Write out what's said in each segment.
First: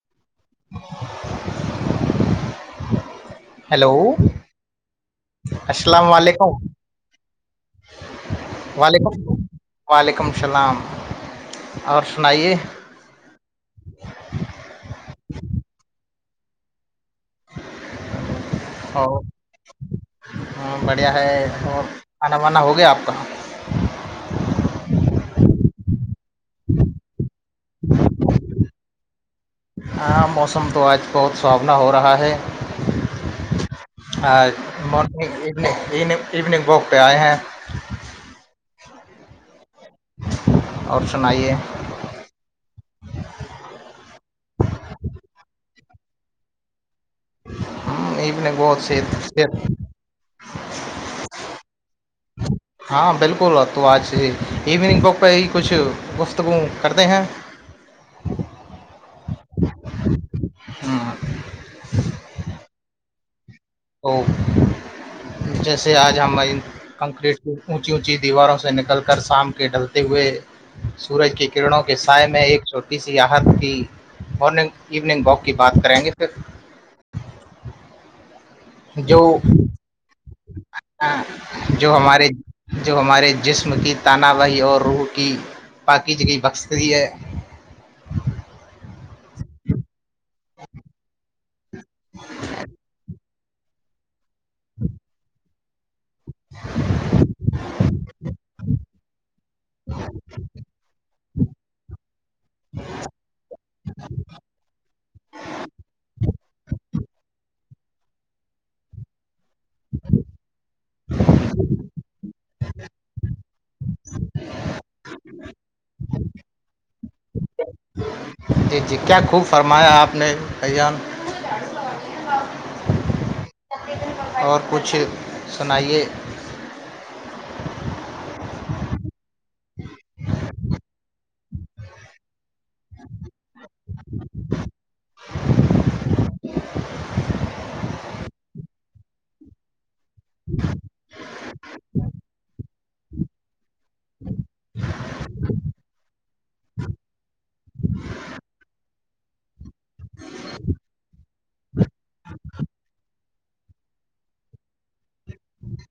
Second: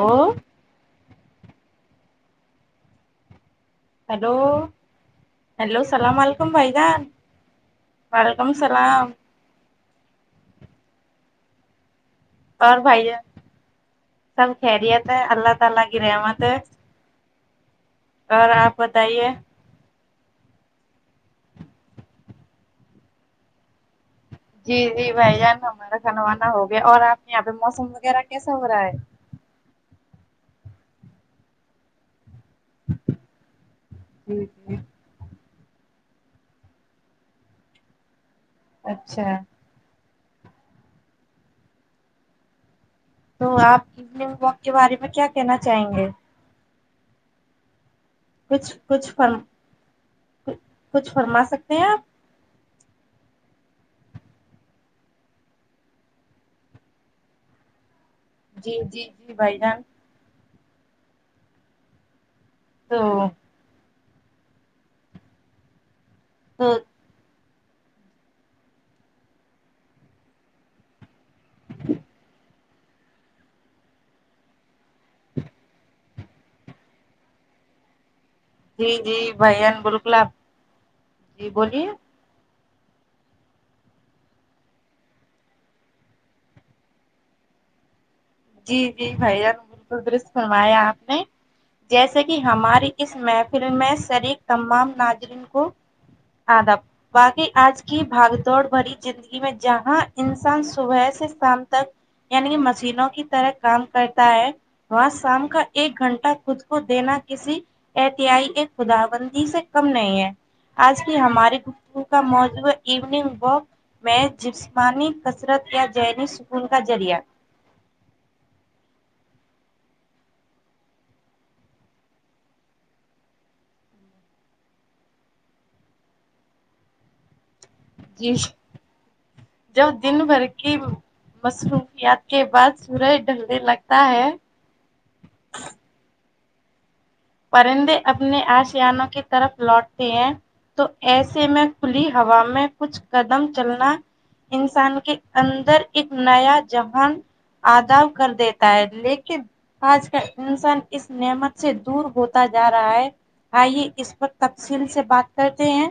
ہاں [unintelligible] hello hello سلام علیکم بھائی جان وعلیکم السلام وعلیکم وعلیکم السلام اور سنائیے اور بھائی جان سب خیریت ہے اللہ تعالی کی رحمت ہے اور آپ بتائیے ہاں بڑھیا ہے اور کھانا وانا ہو گیا آپ کا جی جی بھائی جان ہمارا کھانا وانا ہو گیا اور آپ یہاں پہ موسم وغیرہ کیسا ہو رہا ہے عام موسم تو اج بہت سہاونا ہو رہا ہے جی ہاں جی مارنگ ایونی ایونی ایوننگ واک پہ آئے ہیں اچھا اور سنائیے تو آپ ایوننگ واک کے بارے میں کیا کہنا چاہیں گے ہ یہ کچھ کچھ فرم کچھ فرما سکتے ہیں آپ ہاں بالکل تو آج ایوننگ واک پہ ہی کچھ گفتگو کرتے ہیں جی جی جی بھائی جان ہاں تو تو جیسے آج ہماری تو کنکریٹ کی اونچی اونچی دیواروں سے نکل کر شام کے ڈلتے ہوئے سورج کی کررنوں کے سائے میں ایک چھٹی سی آحت کی مننگ ایوننگ واک کی بات کریں گے پھر جی جو جی بھائی جان بالکل آپ جی بولیے جو ہمارے جو ہمارے جسم کی تانہ بی اور روح کی پاکیزگی کی بخشگتی ہے جی جی بھائی جان بالکل درست فرمایا آپ نے جیسے کہ ہماری اس محفل میں شریک تمام ناظرین کو آداب باقی آج کی بھاگ دوڑ بھری زندگی میں جہاں انسان صبح سے شام تک یعنی کہ مشینوں کی طرح کام کرتا ہے وہاں شام کا ایک گھنٹہ خود کو دینا کسی احتیاائی ایک خدا بندی سے کم نہیں ہے آج کی ہماریے گفتگو کا موضوع ہے ایوننگ واک میں جسمانی کثرت یا ذہنی سکون کا ذریعہ جی جی کیا خوب فرمایا آپ نے بیان اور کچھ سنائیے جی جب دن بھر کی مصروفیات کے بعد سورج ڈھلنے لگتا ہے پرندے اپنے آشیاانوں کی طرف لوٹتے ہیں تو ایسے میں کھلی ہوا میں کچھ قدم چلنا انسان کے اندر ایک نیا جہان آداؤ کر دیتا ہے لیکن آج کل انسان اس نعمت سے دور ہوتا جا رہا ہے آئیے اس پر تفصیل سے بات کرتے ہیں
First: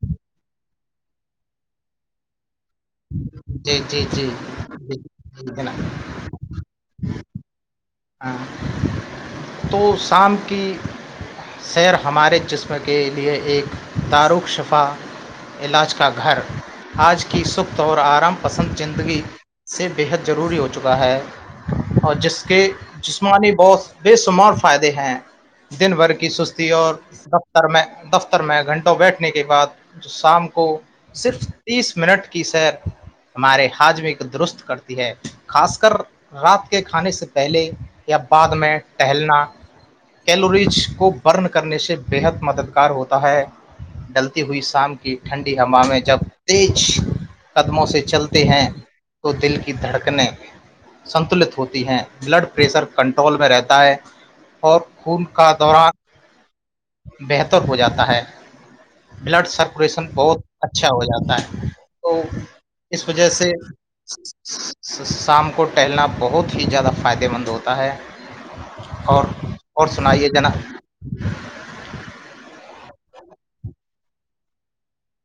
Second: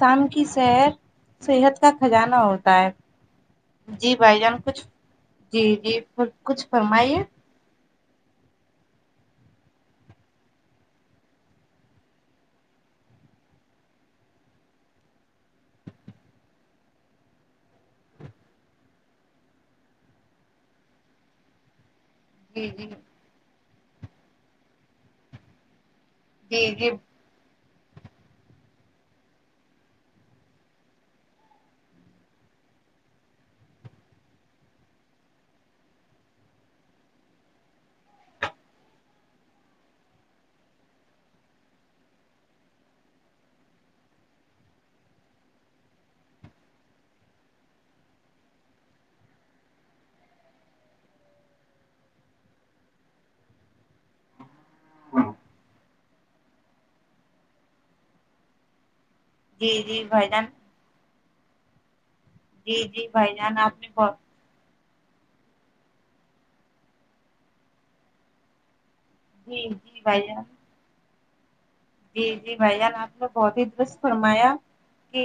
شام کی صحر صحت کا خزانہ ہوتا ہے جی بھائی جان کچھ جی جی جناب جی کچھ فرمائیے تو شام کی سیر ہمارے جسم کے لیے ایک تارق شفا علاج کا گھر آج کی سوخت اور آرام پسند زندگی اس سے بےحد ضروری ہو چکا ہے اور جس کے جی جی جسمانی بہت بے شمار فائدے ہیں دن بھر کی سستی جی اور جی دفتر میں دفتر میں گھنٹوں بیٹھنے کے بعد شام کو صرف تیس منٹ کی سیر ہمارے حاج میں کو درست کرتی ہے خاص کر رات کے کھانے سے پہلے یا بعد میں ٹہلنا کیلوریز کو برن کرنے سے بےحد مددگار ہوتا ہے ڈلتی ہوئی شام کی ٹھنڈی ہوا میں جب تیج قدموں سے چلتے ہیں تو دل کی دھڑکنیں سنتلت ہوتی ہے بلڈ پریشر کنٹرول میں رہتا ہے اور خون کا دوران بہتر ہو جاتا ہے بلڈ جی جی سرکولیشن بھائی بہت جان اچھا ہو جاتا ہے تو جی جی اس وجہ بھائی سے جان آپ نے بہت شام کو ٹہلنا بہت ہی زیادہ فائدے مند ہوتا ہے اور جی اور جی بھائی سنائیے جان جناب جی جی بھائی جان اپ نے بہت ہی درست فرمایا کہ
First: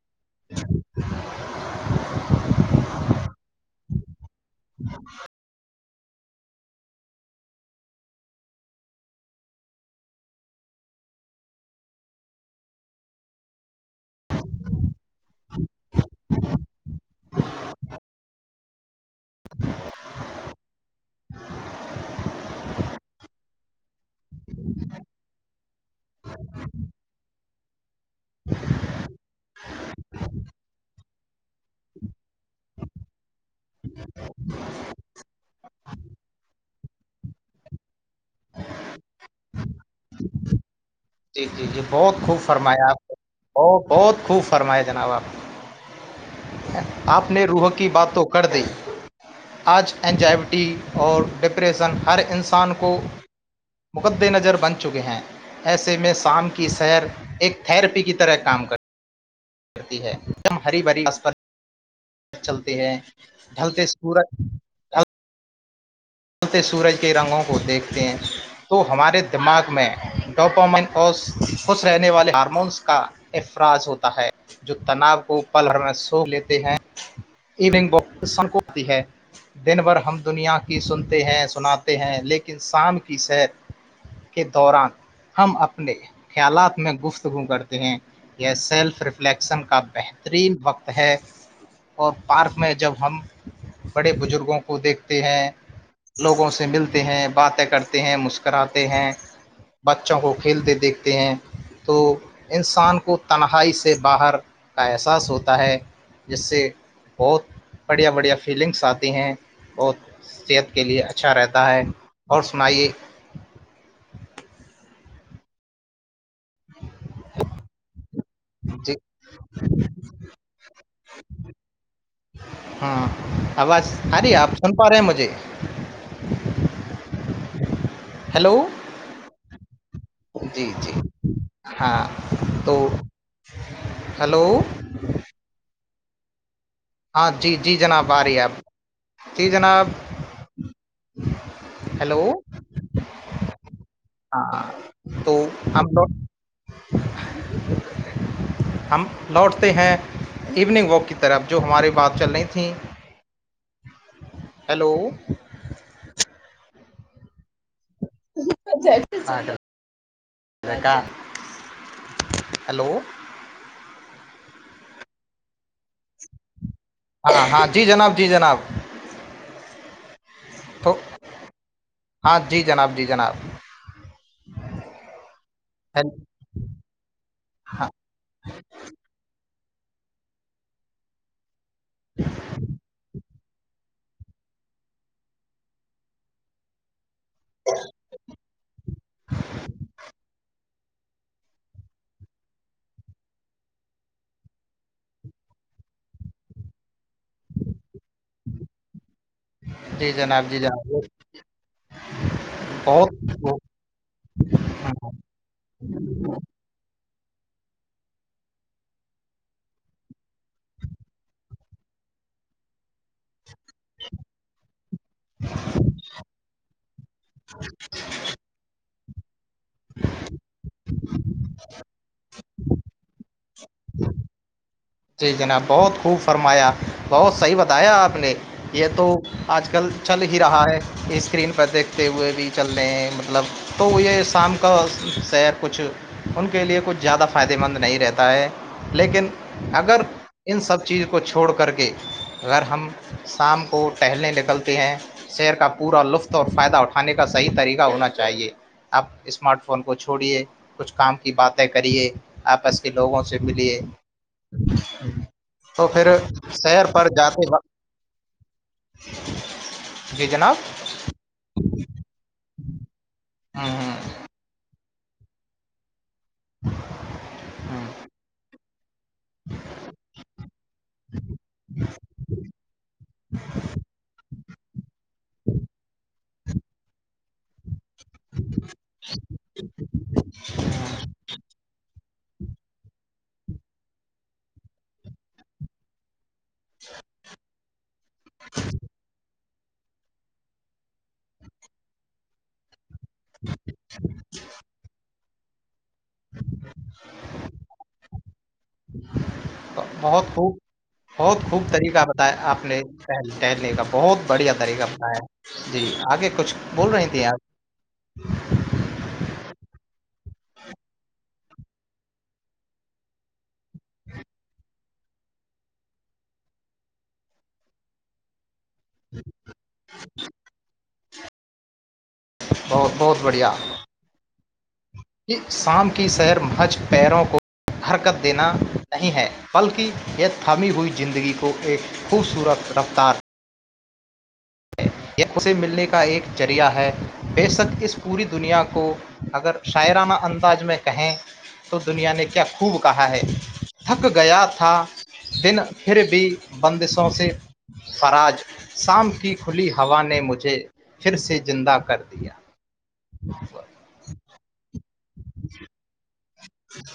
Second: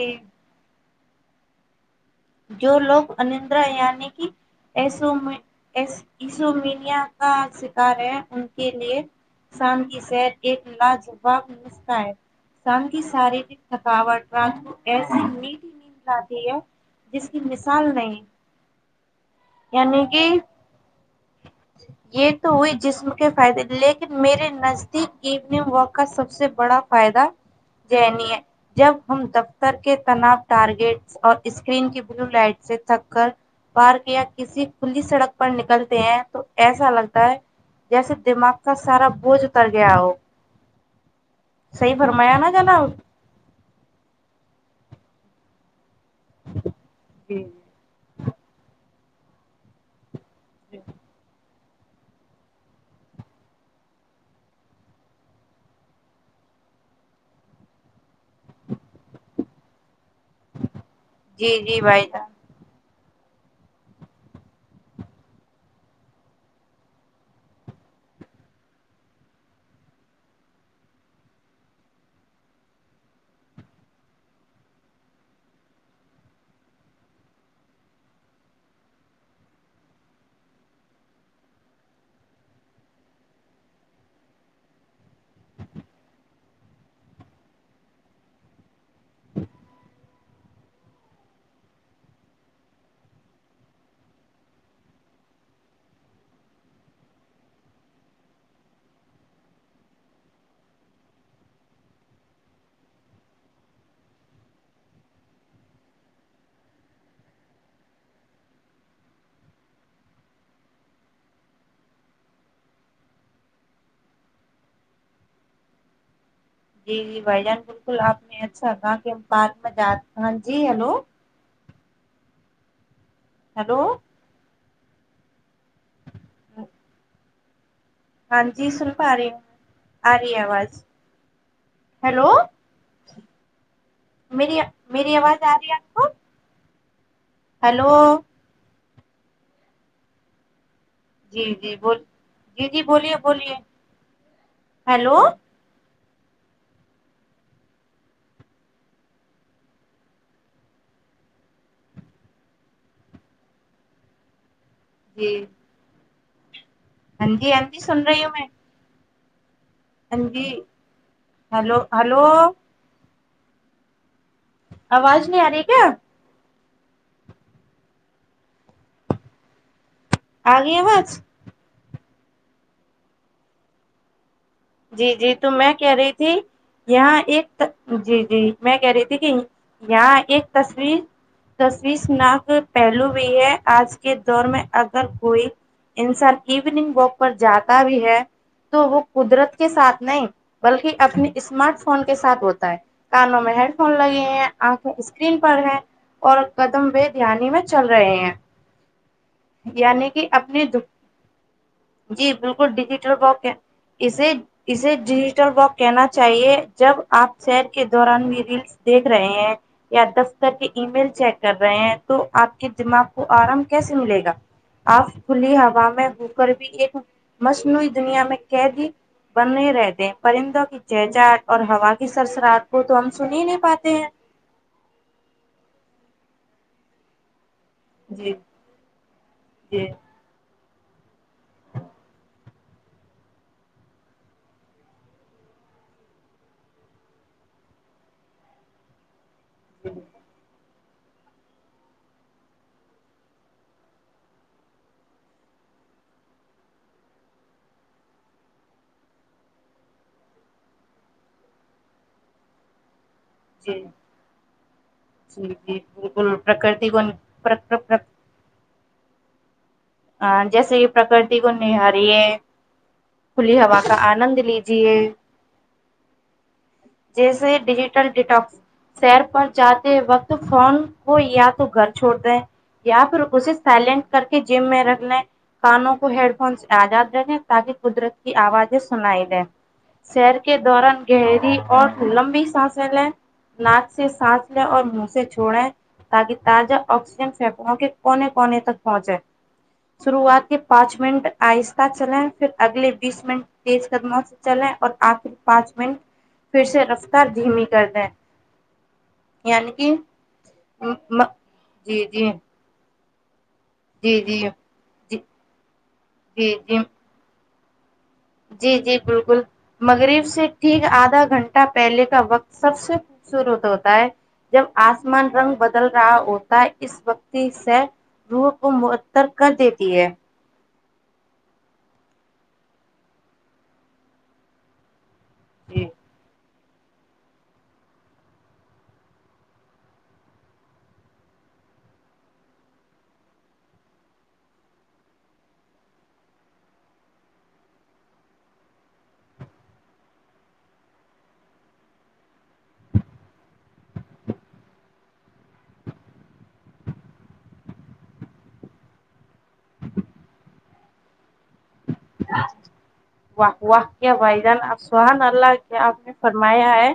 جو لوگ انندرا یعنی کہ ایسوں میں ایس ای سو میڈیا کا شکار ہے ان کے لیے شام کی شیر ایک لاجواب نسخہ ہے شام کی سارے تھکاوٹ رات کو ایسی نیند اتی ہے جس کی مثال نہیں یعنی کہ یہ تو ہوئی جسم کے فائدے لے میرے نزدیک اینٹ واک کا سب سے بڑا فائدہ جنی ہے جب ہم دفتر کے تناؤ ٹارگیٹس اور اس کریم کی بلو لائٹ سے تھک کر پارک یا کسی کھلی سڑک پر نکلتے ہیں تو ایسے ایسا لگتا ہے جیسے دماغ کا سارا بوجھ اتر گیا ہو جی جی جی صحیح بہت خوب نا فرمایا جناب اپ نہ بہو بہت خوب فرماائے جناب اپ اپ جی نے روہک کی بات تو کر دی اج انجائبٹی جی اور ڈب کی ریسن ہر انسان کو مقد نظر بن چکے ہے ایسے میں شام کی سیر ایک تھیراپی کی طرح کام کرت کرتی ہے دم ہری بھری اسسپر جی جی بھائی جان چلتے ہے ڈھلتے سورج ہولتے سورج کے رنگوں کو دیکھتے ہیں تو ہمارے دماغ میں ڈوپومن اور خوش رہنے والے ہارمونس کا افراز ہوتا ہے جو تناؤ کو پلھر لسو لیتے ہیں ایوننگ بکس سنکتی ہے دن بھر ہم دنیا کی سنتے تے ہے سناتے ہے لیکن شام کی سیر کے دوران ہم اپنے خیالات میں گفتگو کرتے ہے یہ سیلف ریفلیکسن کا بہترین وقت ہے اور پارک میں جب ہم بڑے بزرگوں کو دیکھتے ہے لوگوں سے ملتے ہیں باتیں کرتے ہیں مسکراتے ہیں بچوں کو کھیلتے دیکھتے ہے تو انسان کو تنہائی سے باہر کا احساس ہوتا ہے جس سے بہت بڑھیا بڑھیا فیلنگس اتی ہے اور صحت کے لیے اچھا رہتا ہے اور سنائیے جی جی بھائی جان بالکل آپ نے اچھا جی کہا کہ ہم پارک میں جات ہاں جی ہیلو ہاں ہیلو اواز اری اپ سن پا رہے ہے مجھے [inaudible] ہاں ہیلو جی سن پا رہی ہوں اری اواز جی جی ہاں ہیلو تو ہیلو میری میری آواز آ رہی ہے آپ کو ہاں جی جی ہیلو جناب آ رہی ہے آپ جی جناب جی جی بو ہیلو جی جی بولیے بولیے ہاں ہیلو تو ہم تو ہم لوٹتے ہیں ایوننگ واک کی طرف جو ہماری بات چل رہی تھیں ہیلو جی ہاں جی ہاں جی سن رہی ہوں میں [unintelligible] ہاں جی ہاں ہیلو ہیلو ہیلو آواز نہیں آ رہی کیا ہاں ہاں جی جناب جی جناب تو آگےآواز ہاں جی جناب جی جناب جی جی تو میں کہہ رہی تھی یہاں ایک ہاں جی جی میں کہہ رہی تھی دیکھ یہاں ایک تصو تشویشناک پہلو بھی ہے آج کے دور میں اگر کوئی انسان ایوننگ واک پر جاتا بھی ہے تو وہ قدرت کے ساتھ نہیں بلکہ اپنے اسمارٹ فون کے ساتھ ہوتا ہے کانوں میں ہیڈ فون لگے ہیں آنکھیں اسکرین پر ہے اور قدم و دھیانی میں چل رہے ہیں یعنی جی کہ جناب جی اپنے دکھ جناب جی بالکل ڈیجیٹل باک بہت اسے اسے ڈیجیٹل باک کہنا چاہیے جب آپ سیر کے دوران بھی ریلس دیکھ رہے ہیں یا دفتر کے ای میل چیک کر رہے ہیں تو آپ کے دماغ کو آرام کیسے ملے گا آف کھلی ہوا میں ہو کر بھی ایک مصنوعی دنیا میں کہہ دی بن رہ رہتے پرندوں کی چہجہٹ اور ہوا کی سرسرات کو تو ہم سن ہی نہیں پاتے ہیں جی جناب بہت خوب فرمایا بہت صحیح بتایا آپ جی نے یہ تو آج جی کل چل ہی رہا ہے اسکرین پر دیکھتے ہوئے بھی چل رہے ہیں مطلب تو یہ شام کا سیر کچھ ان کے لیے کچھ زیادہ فائدہ مند نہیں رہتا ہے لیکن جی اگر ان سب چیز کو چھوڑ کر کے اگر ہم شام کو ٹہلنے نکلتے ہیں شیر کا پورا لطف اور فائدہ اٹھانے کا صحیح طریقہ ہونا چاہیے اب اسمارٹ فون کو چھوڑیے کچھ کام کی باتیں کریے آپس کے لوگوں سے ملیے جی جی جی تو پھر بالکل شہر پرکرتی کو پر جاتے پرک- وقت پرک- پرک- [unintelligible] جیسے کہ پرکرتی کو نہاریے کھلی ہوں ہوا ہوں کا آنند لی جے جیسے ہوں ڈیجیٹل ڈیٹا سیر پر جاتے وقت فون ہو یا تو گھر چھوڑتے ہیں یا پھر اسے سائلینٹ کر کے جم میں رکھ لیں کانوں کو ہیڈ فون آزاد رکھیں تاکہ قدرت کی آوازیں سنائی لیں سیر کے دوران گہری لمبی سانس ل لیں ناک سے سانس لیں اور منہ سے چھوڑیں تاکہ تو تازہ آکسیجن فف کے کونے کونے تک پہنچے شروعات کے پانچ منٹ آہستہ چلیں پھر اگلے بیس منٹ تیز قدموں سے چلے اور آخر پانچ منٹ پھر سے رفتار دھیمی کر دیں یعنی کہ بہت خوب م- بہت خوب طریقہ جی جی بتایا آپ نے کہلنے کا بہت جی جی بڑھیا طریقہ جی بنایا ہے جی آگے جی کچھ جی بول رہی تھی آپ جی جی بالکل مغرب سے ٹھیک آدھا گھنٹہ پہلے کا وقت سب سے خوبصورت ہوتا ہے جب آسمان رنگ بدل رہا ہوتا ہے اس وقتی سے روح کو معطر کر دیتی ہے بہت بہت بڑھیا کہ جی شام کی سیر مہج پیروں کو حرکت دینا نہیں ہے بلکہ یہ تھامی ہوئی زندگی کو ایک خوبصورت رفتار یہ اسے ملنے کا ایک ذریعہ ہے بے شک اس پوری دنیا کو اگر شاعرانہ انداز میں کہیں تو دنیا نے کیا خوب کہا ہے تھک گیا تھا دن پھر بھی بندشوں سے فراج شام کی کھلی ہوا نے مجھے پھر سے زندہ کر دیا واہ واہ کیا بھائی جان سبہان اللہ کیا آپ نے فرمایا ہے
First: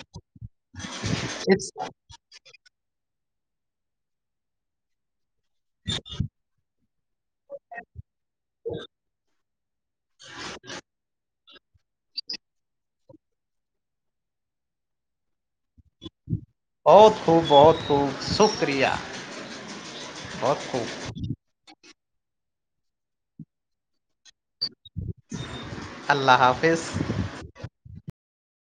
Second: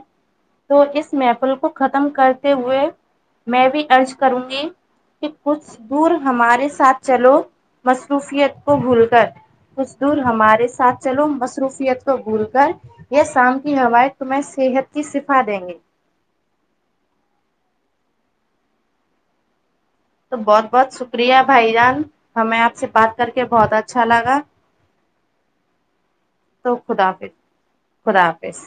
تو اس محفل کو ختم کر تے ہوئے میں بھی ارض کروں گی کہ کچھ دور ہمارے ساتھ چلو مصروفیت کو بھول کر کچھ دور ہمارے ساتھ چلو مصروفیت کو بھول کر یہ شام کی ہوایں تمہیں صحت کی شفا دیں گے بہت خوب بہت خوب شکریہ تو بہت بہت شکریہ بھائی جان ہمیں آپ سے بات کر کے بہت اچھا لگا اللہ حافظ تو خدا حافظ خدا حافظ